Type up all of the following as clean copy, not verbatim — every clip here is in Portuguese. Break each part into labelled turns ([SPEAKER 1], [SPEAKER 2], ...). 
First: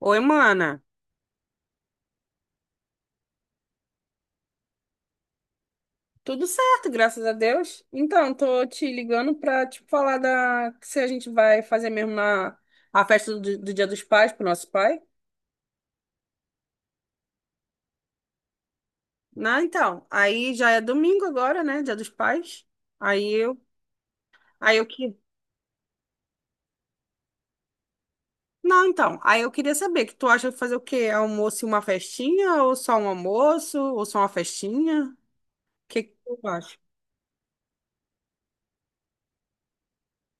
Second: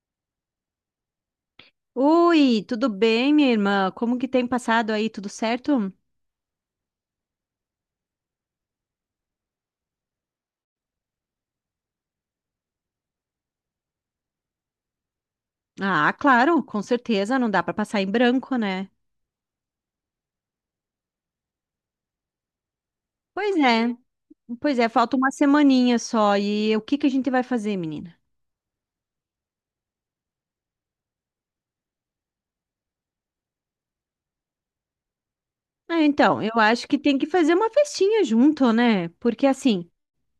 [SPEAKER 1] Oi, mana.
[SPEAKER 2] Oi, tudo bem, minha irmã? Como que tem passado aí? Tudo certo?
[SPEAKER 1] Tudo certo, graças a Deus. Então, tô te ligando pra tipo falar da se a gente vai fazer mesmo na a festa do Dia dos Pais pro nosso pai.
[SPEAKER 2] Ah, claro, com certeza, não dá para passar em branco, né?
[SPEAKER 1] Não, então, aí já é domingo agora, né? Dia dos Pais. Aí
[SPEAKER 2] Pois
[SPEAKER 1] eu,
[SPEAKER 2] é,
[SPEAKER 1] aí
[SPEAKER 2] pois
[SPEAKER 1] eu
[SPEAKER 2] é, falta
[SPEAKER 1] que
[SPEAKER 2] uma semaninha só. E o que que a gente vai fazer, menina?
[SPEAKER 1] Não, então, aí eu queria saber que tu acha de fazer o quê? Almoço e uma festinha ou só um almoço ou só uma festinha? O
[SPEAKER 2] Ah,
[SPEAKER 1] que que tu
[SPEAKER 2] então, eu
[SPEAKER 1] acha?
[SPEAKER 2] acho que tem que fazer uma festinha junto, né? Porque assim,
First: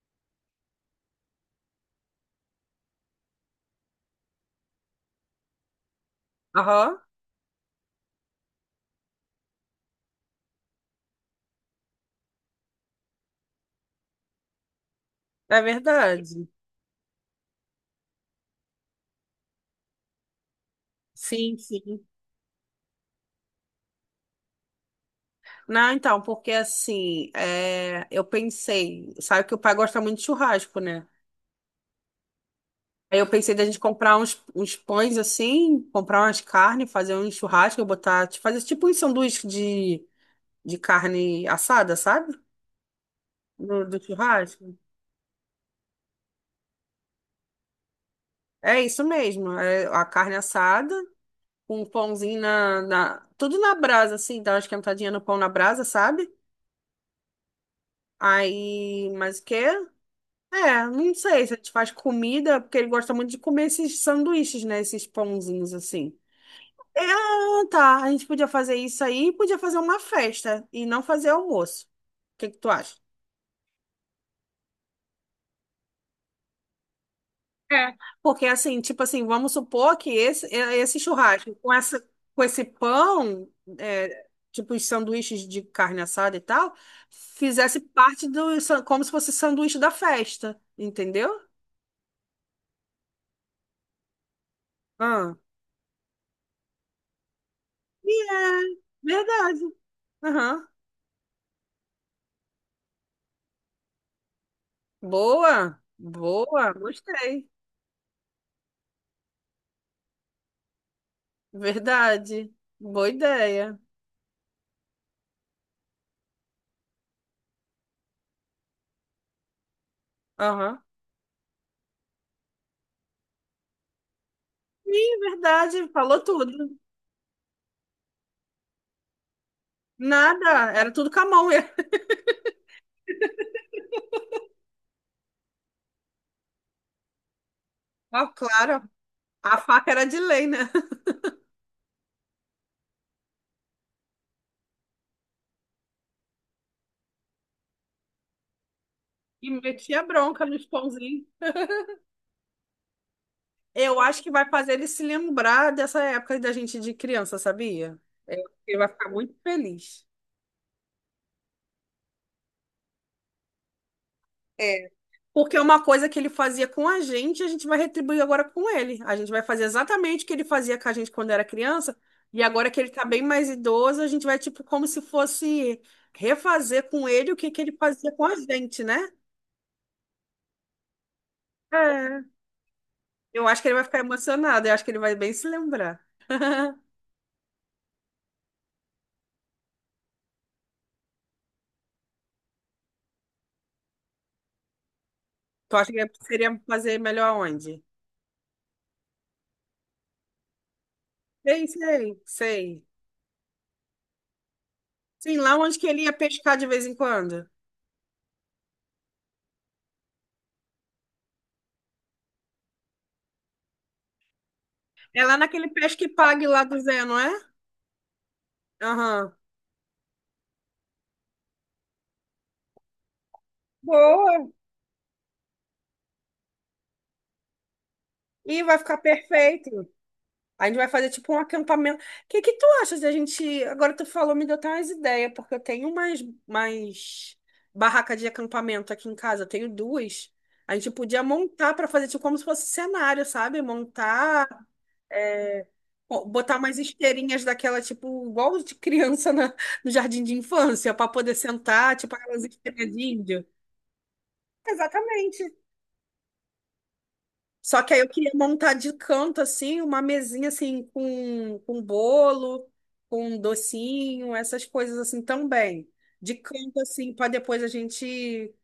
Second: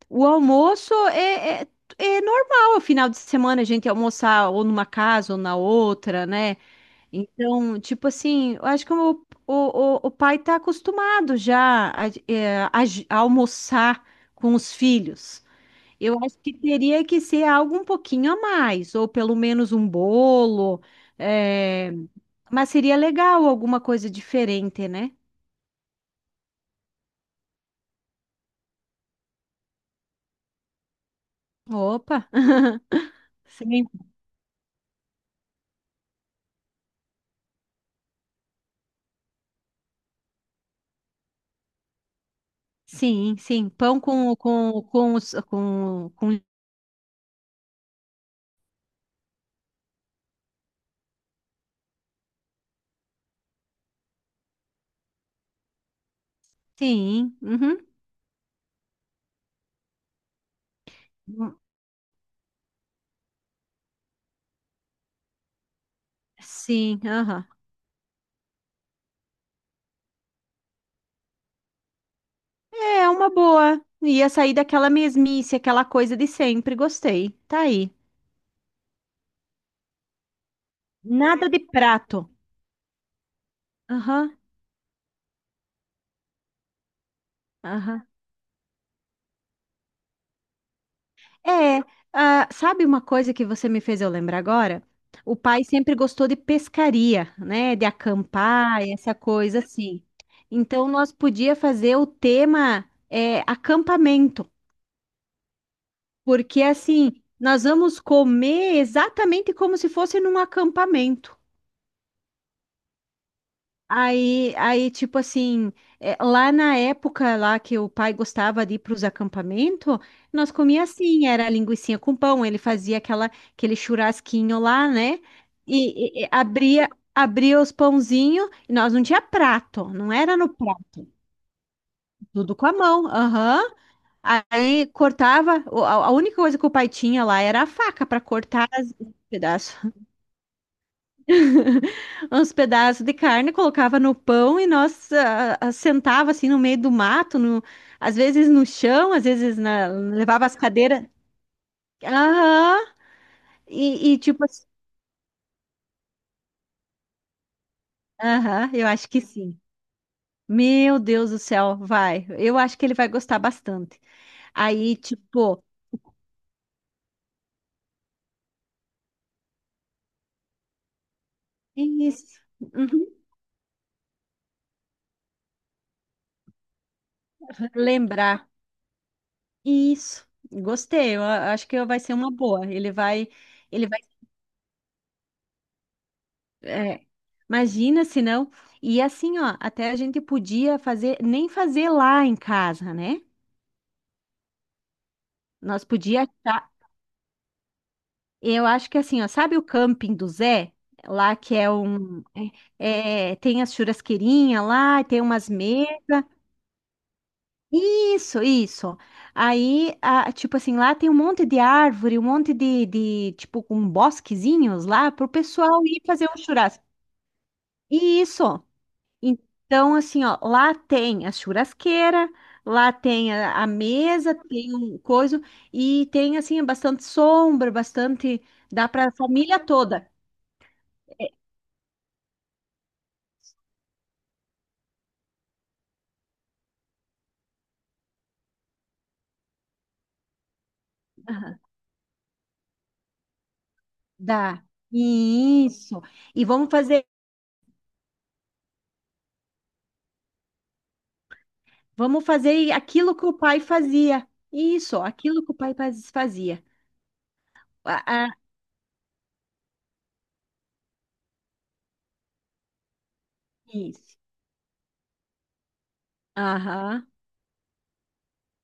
[SPEAKER 2] o almoço é normal, o final de semana a gente almoçar ou numa casa ou na outra, né?
[SPEAKER 1] Aham,
[SPEAKER 2] Então, tipo assim, eu acho que o, o pai está acostumado já a, a a almoçar com os filhos.
[SPEAKER 1] é
[SPEAKER 2] Eu acho
[SPEAKER 1] verdade.
[SPEAKER 2] que teria que ser algo um pouquinho a mais, ou pelo menos um bolo,
[SPEAKER 1] Sim,
[SPEAKER 2] é,
[SPEAKER 1] sim.
[SPEAKER 2] mas seria legal alguma coisa diferente, né?
[SPEAKER 1] Não, então, porque assim, eu pensei, sabe que o pai gosta muito de churrasco, né?
[SPEAKER 2] Opa!
[SPEAKER 1] Aí eu pensei da gente
[SPEAKER 2] Sim,
[SPEAKER 1] comprar uns pães assim, comprar umas carnes, fazer um churrasco, eu botar, tipo, fazer tipo um sanduíche de carne assada, sabe?
[SPEAKER 2] sim, sim.
[SPEAKER 1] Do
[SPEAKER 2] Pão
[SPEAKER 1] churrasco.
[SPEAKER 2] com...
[SPEAKER 1] É isso mesmo, é a carne assada, com um pãozinho tudo na brasa, assim, dar uma esquentadinha no pão na brasa, sabe?
[SPEAKER 2] Sim, uhum.
[SPEAKER 1] Aí, mais o quê? É, não sei se a gente faz comida, porque ele gosta muito de comer esses sanduíches, né? Esses pãozinhos assim. É,
[SPEAKER 2] Sim, aham.
[SPEAKER 1] ah, tá. A gente podia fazer isso aí e podia fazer uma festa e não fazer almoço. O que que tu acha?
[SPEAKER 2] É uma boa. Ia sair daquela mesmice, aquela coisa de sempre. Gostei. Tá aí.
[SPEAKER 1] É. Porque assim, tipo assim, vamos supor que esse
[SPEAKER 2] Nada
[SPEAKER 1] churrasco
[SPEAKER 2] de
[SPEAKER 1] com essa,
[SPEAKER 2] prato.
[SPEAKER 1] com esse pão, é,
[SPEAKER 2] Aham,
[SPEAKER 1] tipo os sanduíches de carne assada e tal, fizesse
[SPEAKER 2] aham.
[SPEAKER 1] parte como se fosse sanduíche da festa, entendeu?
[SPEAKER 2] É, ah, sabe uma coisa que você me fez eu lembrar agora? O
[SPEAKER 1] Ah.
[SPEAKER 2] pai sempre gostou de pescaria, né? De
[SPEAKER 1] E é
[SPEAKER 2] acampar, essa
[SPEAKER 1] verdade.
[SPEAKER 2] coisa assim.
[SPEAKER 1] Aham.
[SPEAKER 2] Então, nós podia fazer o tema acampamento,
[SPEAKER 1] Boa,
[SPEAKER 2] porque
[SPEAKER 1] boa,
[SPEAKER 2] assim,
[SPEAKER 1] gostei.
[SPEAKER 2] nós vamos comer exatamente como se fosse num acampamento.
[SPEAKER 1] Verdade. Boa ideia.
[SPEAKER 2] Aí, tipo assim, lá na época lá que o pai gostava de ir para os acampamentos, nós
[SPEAKER 1] Aham.
[SPEAKER 2] comia assim, era linguicinha com pão, ele fazia aquela, aquele churrasquinho lá,
[SPEAKER 1] Sim,
[SPEAKER 2] né?
[SPEAKER 1] verdade, falou
[SPEAKER 2] E
[SPEAKER 1] tudo.
[SPEAKER 2] abria, abria os pãozinhos, e nós não tinha prato, não era no
[SPEAKER 1] Nada, era
[SPEAKER 2] prato,
[SPEAKER 1] tudo com a mão mesmo.
[SPEAKER 2] tudo com a mão, aham. Aí cortava, a única coisa que o pai tinha lá era a faca para
[SPEAKER 1] Ó,
[SPEAKER 2] cortar
[SPEAKER 1] claro,
[SPEAKER 2] os
[SPEAKER 1] a
[SPEAKER 2] pedaços.
[SPEAKER 1] faca era de lei, né?
[SPEAKER 2] Uns pedaços de carne, colocava no pão e nós ah, ah, sentava assim no meio do mato, às vezes no chão,
[SPEAKER 1] E metia bronca
[SPEAKER 2] levava as
[SPEAKER 1] nos
[SPEAKER 2] cadeiras.
[SPEAKER 1] pãozinhos.
[SPEAKER 2] Aham,
[SPEAKER 1] Eu
[SPEAKER 2] e
[SPEAKER 1] acho que
[SPEAKER 2] tipo
[SPEAKER 1] vai
[SPEAKER 2] assim,
[SPEAKER 1] fazer ele se lembrar dessa época da gente de criança, sabia?
[SPEAKER 2] aham,
[SPEAKER 1] Ele
[SPEAKER 2] eu
[SPEAKER 1] vai ficar
[SPEAKER 2] acho que
[SPEAKER 1] muito
[SPEAKER 2] sim.
[SPEAKER 1] feliz.
[SPEAKER 2] Meu Deus do céu, vai. Eu acho que ele vai gostar bastante.
[SPEAKER 1] É.
[SPEAKER 2] Aí,
[SPEAKER 1] Porque é
[SPEAKER 2] tipo,
[SPEAKER 1] uma coisa que ele fazia com a gente vai retribuir agora com ele. A gente vai fazer exatamente o que ele fazia com a gente quando era criança.
[SPEAKER 2] isso.
[SPEAKER 1] E agora que ele tá
[SPEAKER 2] Uhum,
[SPEAKER 1] bem mais idoso, a gente vai, tipo, como se fosse refazer com ele o que que ele fazia com a
[SPEAKER 2] lembrar.
[SPEAKER 1] gente, né?
[SPEAKER 2] Isso. Gostei. Eu acho que vai ser
[SPEAKER 1] É.
[SPEAKER 2] uma boa. Ele vai.
[SPEAKER 1] Eu acho que ele vai
[SPEAKER 2] Ele
[SPEAKER 1] ficar emocionado. Eu acho que ele vai bem se lembrar.
[SPEAKER 2] é, imagina se não. E assim, ó, até a gente podia fazer, nem fazer lá em casa, né?
[SPEAKER 1] Tu
[SPEAKER 2] Nós
[SPEAKER 1] acha que
[SPEAKER 2] podia
[SPEAKER 1] seria
[SPEAKER 2] achar,
[SPEAKER 1] fazer melhor onde?
[SPEAKER 2] eu acho que assim, ó, sabe o camping do Zé? Lá que
[SPEAKER 1] Sei, sei, sei.
[SPEAKER 2] tem as churrasqueirinhas lá, tem
[SPEAKER 1] Sim,
[SPEAKER 2] umas
[SPEAKER 1] lá onde que ele ia
[SPEAKER 2] mesas.
[SPEAKER 1] pescar de vez em quando.
[SPEAKER 2] Isso, isso. Aí, tipo assim, lá tem um monte de árvore, um monte de tipo, com bosquezinhos lá
[SPEAKER 1] É
[SPEAKER 2] para o
[SPEAKER 1] lá naquele
[SPEAKER 2] pessoal ir fazer um
[SPEAKER 1] pesque-pague lá do
[SPEAKER 2] churrasco.
[SPEAKER 1] Zé, não é?
[SPEAKER 2] Isso.
[SPEAKER 1] Aham.
[SPEAKER 2] Então, assim, ó, lá tem a churrasqueira, lá tem a mesa,
[SPEAKER 1] Boa.
[SPEAKER 2] tem um coisa, e tem, assim, bastante sombra, bastante.
[SPEAKER 1] E vai
[SPEAKER 2] Dá
[SPEAKER 1] ficar
[SPEAKER 2] para a família
[SPEAKER 1] perfeito.
[SPEAKER 2] toda.
[SPEAKER 1] A gente vai fazer
[SPEAKER 2] É,
[SPEAKER 1] tipo um acampamento. O que que tu achas de a gente. Agora tu falou, me deu até umas ideias, porque eu tenho umas barracas de acampamento aqui em casa, eu tenho duas. A gente podia montar para fazer tipo como se fosse cenário, sabe? Montar,
[SPEAKER 2] dá.
[SPEAKER 1] é,
[SPEAKER 2] Isso.
[SPEAKER 1] bo-
[SPEAKER 2] E
[SPEAKER 1] botar
[SPEAKER 2] vamos
[SPEAKER 1] umas
[SPEAKER 2] fazer,
[SPEAKER 1] esteirinhas daquela, tipo, igual de criança no jardim de infância, para poder sentar, tipo
[SPEAKER 2] vamos
[SPEAKER 1] aquelas
[SPEAKER 2] fazer
[SPEAKER 1] esteiras de
[SPEAKER 2] aquilo que o
[SPEAKER 1] índio.
[SPEAKER 2] pai fazia. Isso, aquilo que o
[SPEAKER 1] Exatamente.
[SPEAKER 2] pai fazia.
[SPEAKER 1] Só que aí
[SPEAKER 2] Ah,
[SPEAKER 1] eu
[SPEAKER 2] ah,
[SPEAKER 1] queria montar de canto, assim, uma mesinha, assim, com bolo, com
[SPEAKER 2] isso.
[SPEAKER 1] docinho, essas coisas, assim, também. De canto,
[SPEAKER 2] Aham.
[SPEAKER 1] assim, para depois a gente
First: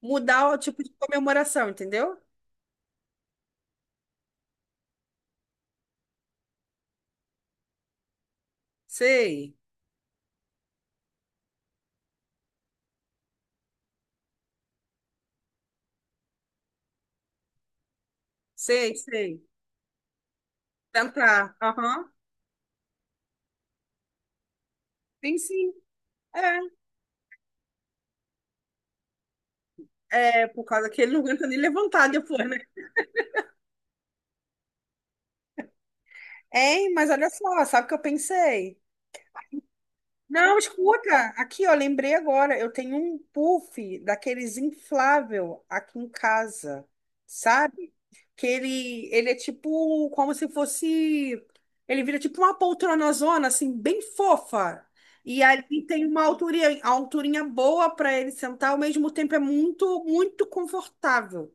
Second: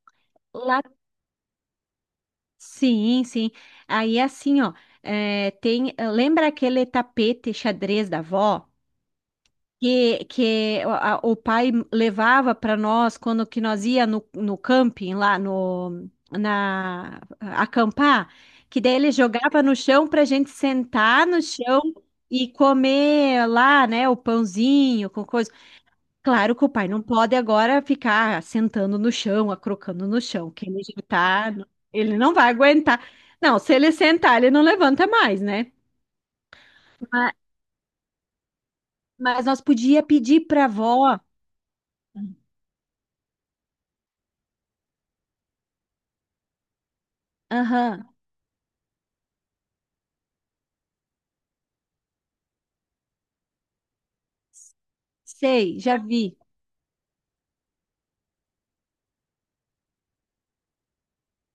[SPEAKER 1] mudar o
[SPEAKER 2] Lá,
[SPEAKER 1] tipo de comemoração, entendeu?
[SPEAKER 2] sim, sim. Aí, assim, ó, é, tem. Lembra aquele tapete xadrez da avó?
[SPEAKER 1] Sei,
[SPEAKER 2] Que o pai levava para nós quando que nós ia no camping lá no na acampar, que daí
[SPEAKER 1] sei,
[SPEAKER 2] ele
[SPEAKER 1] sei.
[SPEAKER 2] jogava no chão para a gente sentar no
[SPEAKER 1] Tentar.
[SPEAKER 2] chão
[SPEAKER 1] Aham.
[SPEAKER 2] e comer lá, né, o pãozinho com
[SPEAKER 1] Sim,
[SPEAKER 2] coisa.
[SPEAKER 1] sim.
[SPEAKER 2] Claro que o
[SPEAKER 1] É.
[SPEAKER 2] pai não pode agora ficar sentando no chão, acrocando no
[SPEAKER 1] É,
[SPEAKER 2] chão,
[SPEAKER 1] por
[SPEAKER 2] que ele
[SPEAKER 1] causa que
[SPEAKER 2] já
[SPEAKER 1] ele não aguenta
[SPEAKER 2] tá,
[SPEAKER 1] nem levantar
[SPEAKER 2] ele não
[SPEAKER 1] depois,
[SPEAKER 2] vai
[SPEAKER 1] né?
[SPEAKER 2] aguentar. Não, se ele sentar, ele não levanta mais, né?
[SPEAKER 1] Hein, mas olha
[SPEAKER 2] Ma-
[SPEAKER 1] só, sabe o que eu pensei?
[SPEAKER 2] mas, nós podia pedir
[SPEAKER 1] Não,
[SPEAKER 2] para a
[SPEAKER 1] escuta,
[SPEAKER 2] avó.
[SPEAKER 1] aqui, ó, lembrei agora, eu tenho um puff daqueles inflável aqui em casa, sabe?
[SPEAKER 2] Aham.
[SPEAKER 1] Que ele é tipo, como se fosse, ele vira tipo uma poltronazona, assim, bem fofa. E
[SPEAKER 2] Sei,
[SPEAKER 1] ali
[SPEAKER 2] já
[SPEAKER 1] tem uma
[SPEAKER 2] vi.
[SPEAKER 1] alturinha, a alturinha boa para ele sentar, ao mesmo tempo é muito, muito confortável.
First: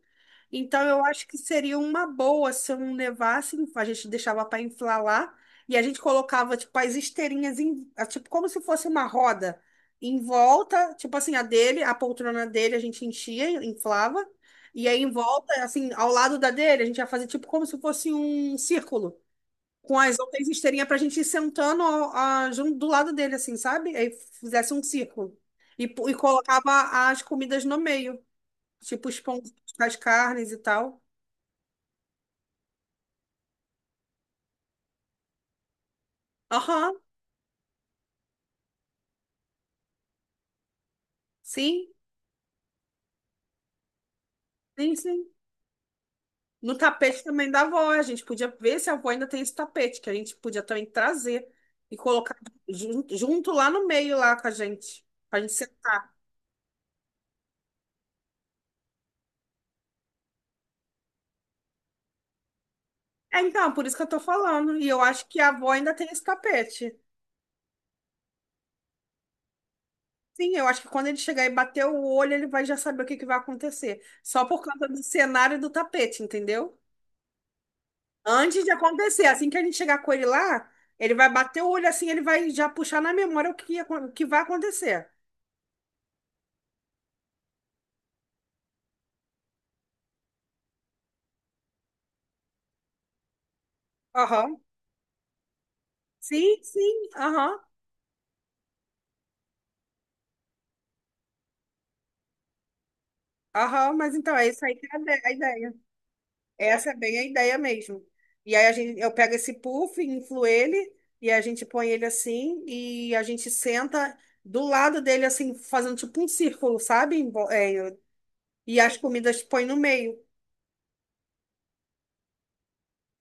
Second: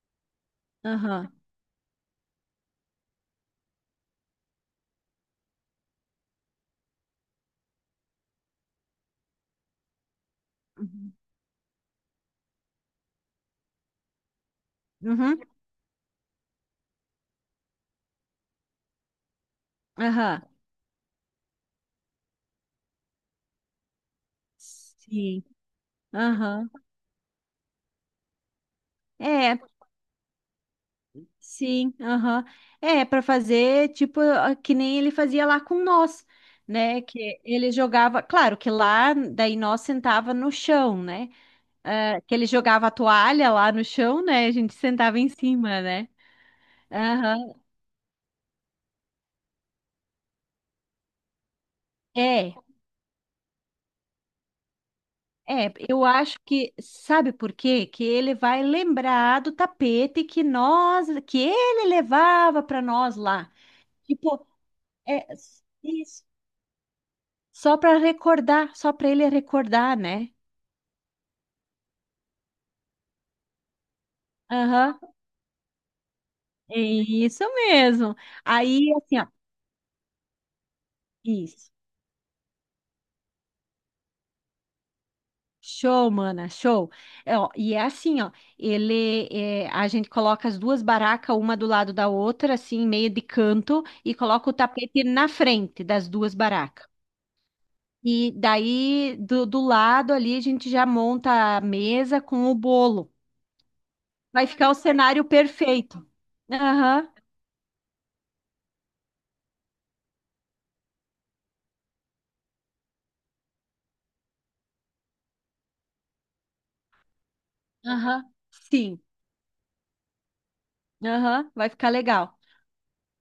[SPEAKER 1] Então, eu acho
[SPEAKER 2] Aham.
[SPEAKER 1] que seria uma boa se eu não levasse, a gente deixava para inflar lá e a gente colocava, tipo, as esteirinhas, tipo, como se fosse uma roda em volta,
[SPEAKER 2] Uhum.
[SPEAKER 1] tipo assim, a dele, a poltrona dele a gente enchia, inflava, e aí em
[SPEAKER 2] Uhum.
[SPEAKER 1] volta, assim, ao lado da dele, a gente ia fazer, tipo, como se fosse um círculo, com as
[SPEAKER 2] Aham.
[SPEAKER 1] outras esteirinhas para a gente ir sentando junto do lado dele, assim, sabe? Aí fizesse um círculo
[SPEAKER 2] Sim.
[SPEAKER 1] e
[SPEAKER 2] Aham.
[SPEAKER 1] colocava as comidas no meio, tipo, os pães,
[SPEAKER 2] É,
[SPEAKER 1] as carnes e tal.
[SPEAKER 2] sim. Aham. É, para fazer tipo ah, que nem ele fazia lá com nós,
[SPEAKER 1] Aham,
[SPEAKER 2] né? Que ele jogava, claro que lá daí nós sentava no chão, né?
[SPEAKER 1] sim,
[SPEAKER 2] Ah, que ele jogava a toalha lá no chão, né? A gente
[SPEAKER 1] sim,
[SPEAKER 2] sentava
[SPEAKER 1] sim.
[SPEAKER 2] em cima, né?
[SPEAKER 1] No tapete
[SPEAKER 2] Aham.
[SPEAKER 1] também da avó, a gente podia ver se a avó ainda tem esse tapete, que a gente podia também trazer e colocar
[SPEAKER 2] É.
[SPEAKER 1] junto, lá no meio, lá com a gente, pra gente
[SPEAKER 2] É, eu
[SPEAKER 1] sentar.
[SPEAKER 2] acho que, sabe por quê? Que ele vai lembrar do tapete que nós, que ele levava para nós
[SPEAKER 1] É,
[SPEAKER 2] lá.
[SPEAKER 1] então, por isso que eu tô
[SPEAKER 2] Tipo,
[SPEAKER 1] falando. E eu
[SPEAKER 2] é
[SPEAKER 1] acho que a avó ainda tem esse
[SPEAKER 2] isso.
[SPEAKER 1] tapete.
[SPEAKER 2] Só para recordar, só para ele recordar, né?
[SPEAKER 1] Sim, eu acho que quando ele chegar e bater o olho, ele vai já saber o que que vai acontecer. Só por causa
[SPEAKER 2] Aham.
[SPEAKER 1] do cenário do tapete, entendeu?
[SPEAKER 2] É isso mesmo.
[SPEAKER 1] Antes de
[SPEAKER 2] Aí, assim,
[SPEAKER 1] acontecer,
[SPEAKER 2] ó,
[SPEAKER 1] assim que a gente chegar com ele lá, ele vai bater o
[SPEAKER 2] isso.
[SPEAKER 1] olho assim, ele vai já puxar na memória o que, ia o que vai acontecer.
[SPEAKER 2] Show, mana, show. É, ó, e é assim, ó, ele, é, a gente coloca as duas barracas, uma do lado da outra, assim, meio de canto, e coloca o
[SPEAKER 1] Aham.
[SPEAKER 2] tapete na frente das duas
[SPEAKER 1] Sim,
[SPEAKER 2] barracas.
[SPEAKER 1] sim, aham,
[SPEAKER 2] E daí, do lado ali, a gente já monta a mesa com o bolo.
[SPEAKER 1] aham, mas então
[SPEAKER 2] Vai
[SPEAKER 1] é isso
[SPEAKER 2] ficar
[SPEAKER 1] aí
[SPEAKER 2] o
[SPEAKER 1] que é a
[SPEAKER 2] cenário
[SPEAKER 1] ideia.
[SPEAKER 2] perfeito.
[SPEAKER 1] Essa é
[SPEAKER 2] Aham,
[SPEAKER 1] bem a ideia mesmo. E aí eu pego esse puff, inflo ele, e a gente põe ele assim, e a gente senta do lado dele, assim, fazendo tipo um círculo, sabe? Em vo- é,
[SPEAKER 2] aham,
[SPEAKER 1] e as
[SPEAKER 2] sim.
[SPEAKER 1] comidas põe no meio.
[SPEAKER 2] Aham, vai ficar legal.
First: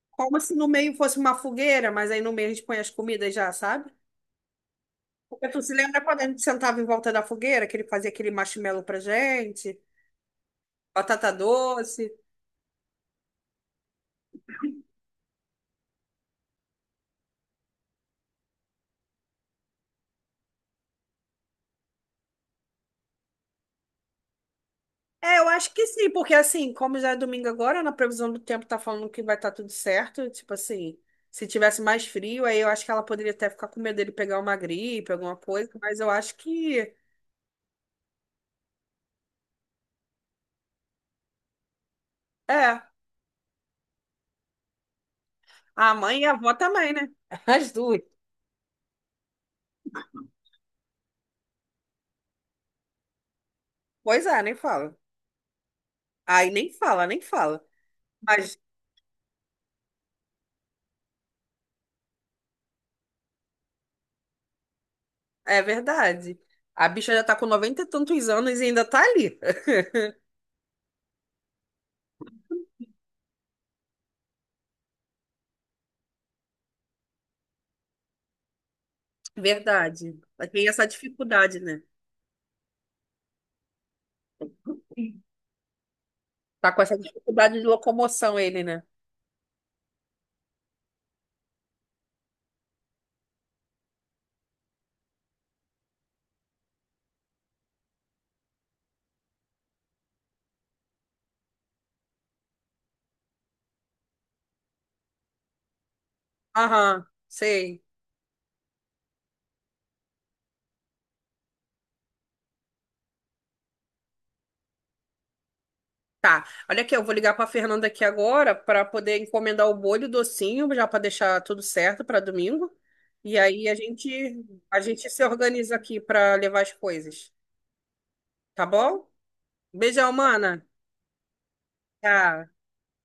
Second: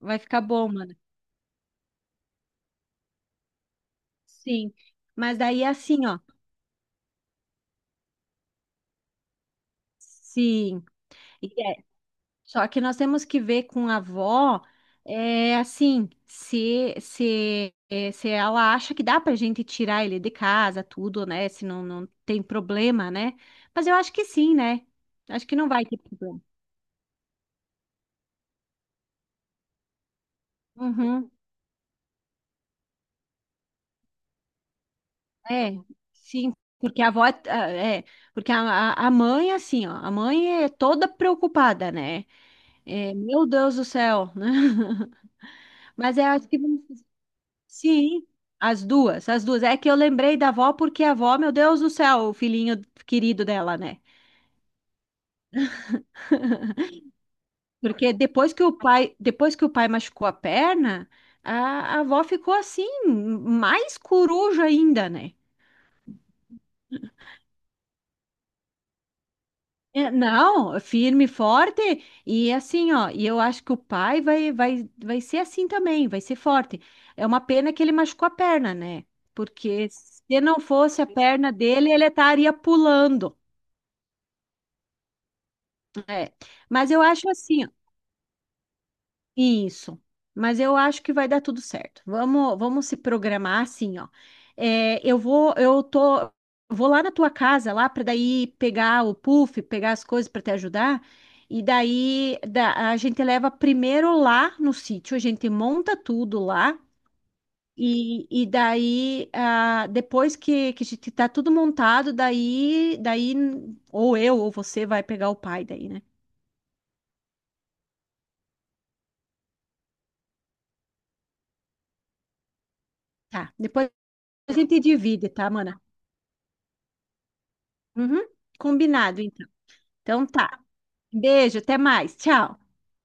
[SPEAKER 2] Vai
[SPEAKER 1] Como
[SPEAKER 2] ficar
[SPEAKER 1] se no
[SPEAKER 2] bom, mano.
[SPEAKER 1] meio fosse uma fogueira, mas aí no meio a gente põe as comidas já, sabe?
[SPEAKER 2] Sim. Mas
[SPEAKER 1] Porque tu
[SPEAKER 2] daí,
[SPEAKER 1] se lembra
[SPEAKER 2] assim, ó.
[SPEAKER 1] quando a gente sentava em volta da fogueira, que ele fazia aquele marshmallow pra gente,
[SPEAKER 2] Sim.
[SPEAKER 1] batata doce.
[SPEAKER 2] Só que nós temos que ver com a avó, é, assim, se, é, se ela acha que dá pra gente tirar ele de casa, tudo, né? Se não, não tem problema, né? Mas eu acho que sim, né?
[SPEAKER 1] É,
[SPEAKER 2] Acho
[SPEAKER 1] eu
[SPEAKER 2] que não
[SPEAKER 1] acho
[SPEAKER 2] vai
[SPEAKER 1] que
[SPEAKER 2] ter
[SPEAKER 1] sim, porque
[SPEAKER 2] problema.
[SPEAKER 1] assim, como já é domingo agora, na previsão do tempo tá falando que vai estar tudo certo, tipo assim,
[SPEAKER 2] Uhum.
[SPEAKER 1] se tivesse mais frio, aí eu acho que ela poderia até ficar com medo dele pegar uma gripe, alguma coisa,
[SPEAKER 2] É,
[SPEAKER 1] mas eu acho
[SPEAKER 2] sim,
[SPEAKER 1] que
[SPEAKER 2] porque a avó, é, porque a mãe, assim, ó, a mãe é toda preocupada, né?
[SPEAKER 1] é,
[SPEAKER 2] É, meu Deus do céu, né?
[SPEAKER 1] a
[SPEAKER 2] Mas
[SPEAKER 1] mãe e
[SPEAKER 2] eu
[SPEAKER 1] a
[SPEAKER 2] acho
[SPEAKER 1] avó
[SPEAKER 2] que
[SPEAKER 1] também, né? As duas.
[SPEAKER 2] sim, as duas, as duas. É que eu lembrei da avó porque a avó, meu Deus do céu, o filhinho querido dela, né?
[SPEAKER 1] Pois é, nem fala. Aí nem fala, nem fala.
[SPEAKER 2] Porque depois
[SPEAKER 1] Mas
[SPEAKER 2] que o pai, depois que o pai machucou a perna, a avó ficou assim, mais coruja ainda, né?
[SPEAKER 1] é verdade. A bicha já tá com 90 e tantos anos e ainda tá ali.
[SPEAKER 2] É, não, firme e forte e assim, ó. E eu acho que o pai vai ser assim também, vai ser forte. É uma pena que ele machucou a perna, né? Porque
[SPEAKER 1] Verdade.
[SPEAKER 2] se
[SPEAKER 1] Mas
[SPEAKER 2] não
[SPEAKER 1] tem essa
[SPEAKER 2] fosse a perna
[SPEAKER 1] dificuldade, né?
[SPEAKER 2] dele, ele estaria pulando.
[SPEAKER 1] Sim.
[SPEAKER 2] É.
[SPEAKER 1] Tá com
[SPEAKER 2] Mas
[SPEAKER 1] essa
[SPEAKER 2] eu acho
[SPEAKER 1] dificuldade de
[SPEAKER 2] assim,
[SPEAKER 1] locomoção ele, né?
[SPEAKER 2] isso, mas eu acho que vai dar tudo certo. Vamos se programar assim, ó. É, eu vou, eu tô, vou lá na tua casa lá para daí pegar o puff, pegar as coisas para te ajudar. E daí a gente leva primeiro lá no sítio, a gente monta tudo lá.
[SPEAKER 1] Aham, sei.
[SPEAKER 2] E daí, ah, depois que a gente tá tudo montado, daí, ou eu ou você vai pegar o pai daí, né?
[SPEAKER 1] Tá. Olha aqui, eu vou ligar para Fernanda aqui agora para poder encomendar o bolho e o docinho, já para deixar tudo certo para domingo. E
[SPEAKER 2] Tá.
[SPEAKER 1] aí a
[SPEAKER 2] Depois
[SPEAKER 1] gente
[SPEAKER 2] a
[SPEAKER 1] a
[SPEAKER 2] gente
[SPEAKER 1] gente se
[SPEAKER 2] divide, tá,
[SPEAKER 1] organiza
[SPEAKER 2] mana?
[SPEAKER 1] aqui para levar as coisas,
[SPEAKER 2] Uhum,
[SPEAKER 1] tá bom?
[SPEAKER 2] combinado, então.
[SPEAKER 1] Beijão,
[SPEAKER 2] Então tá.
[SPEAKER 1] mana.
[SPEAKER 2] Beijo, até mais.
[SPEAKER 1] Tchau.
[SPEAKER 2] Tchau.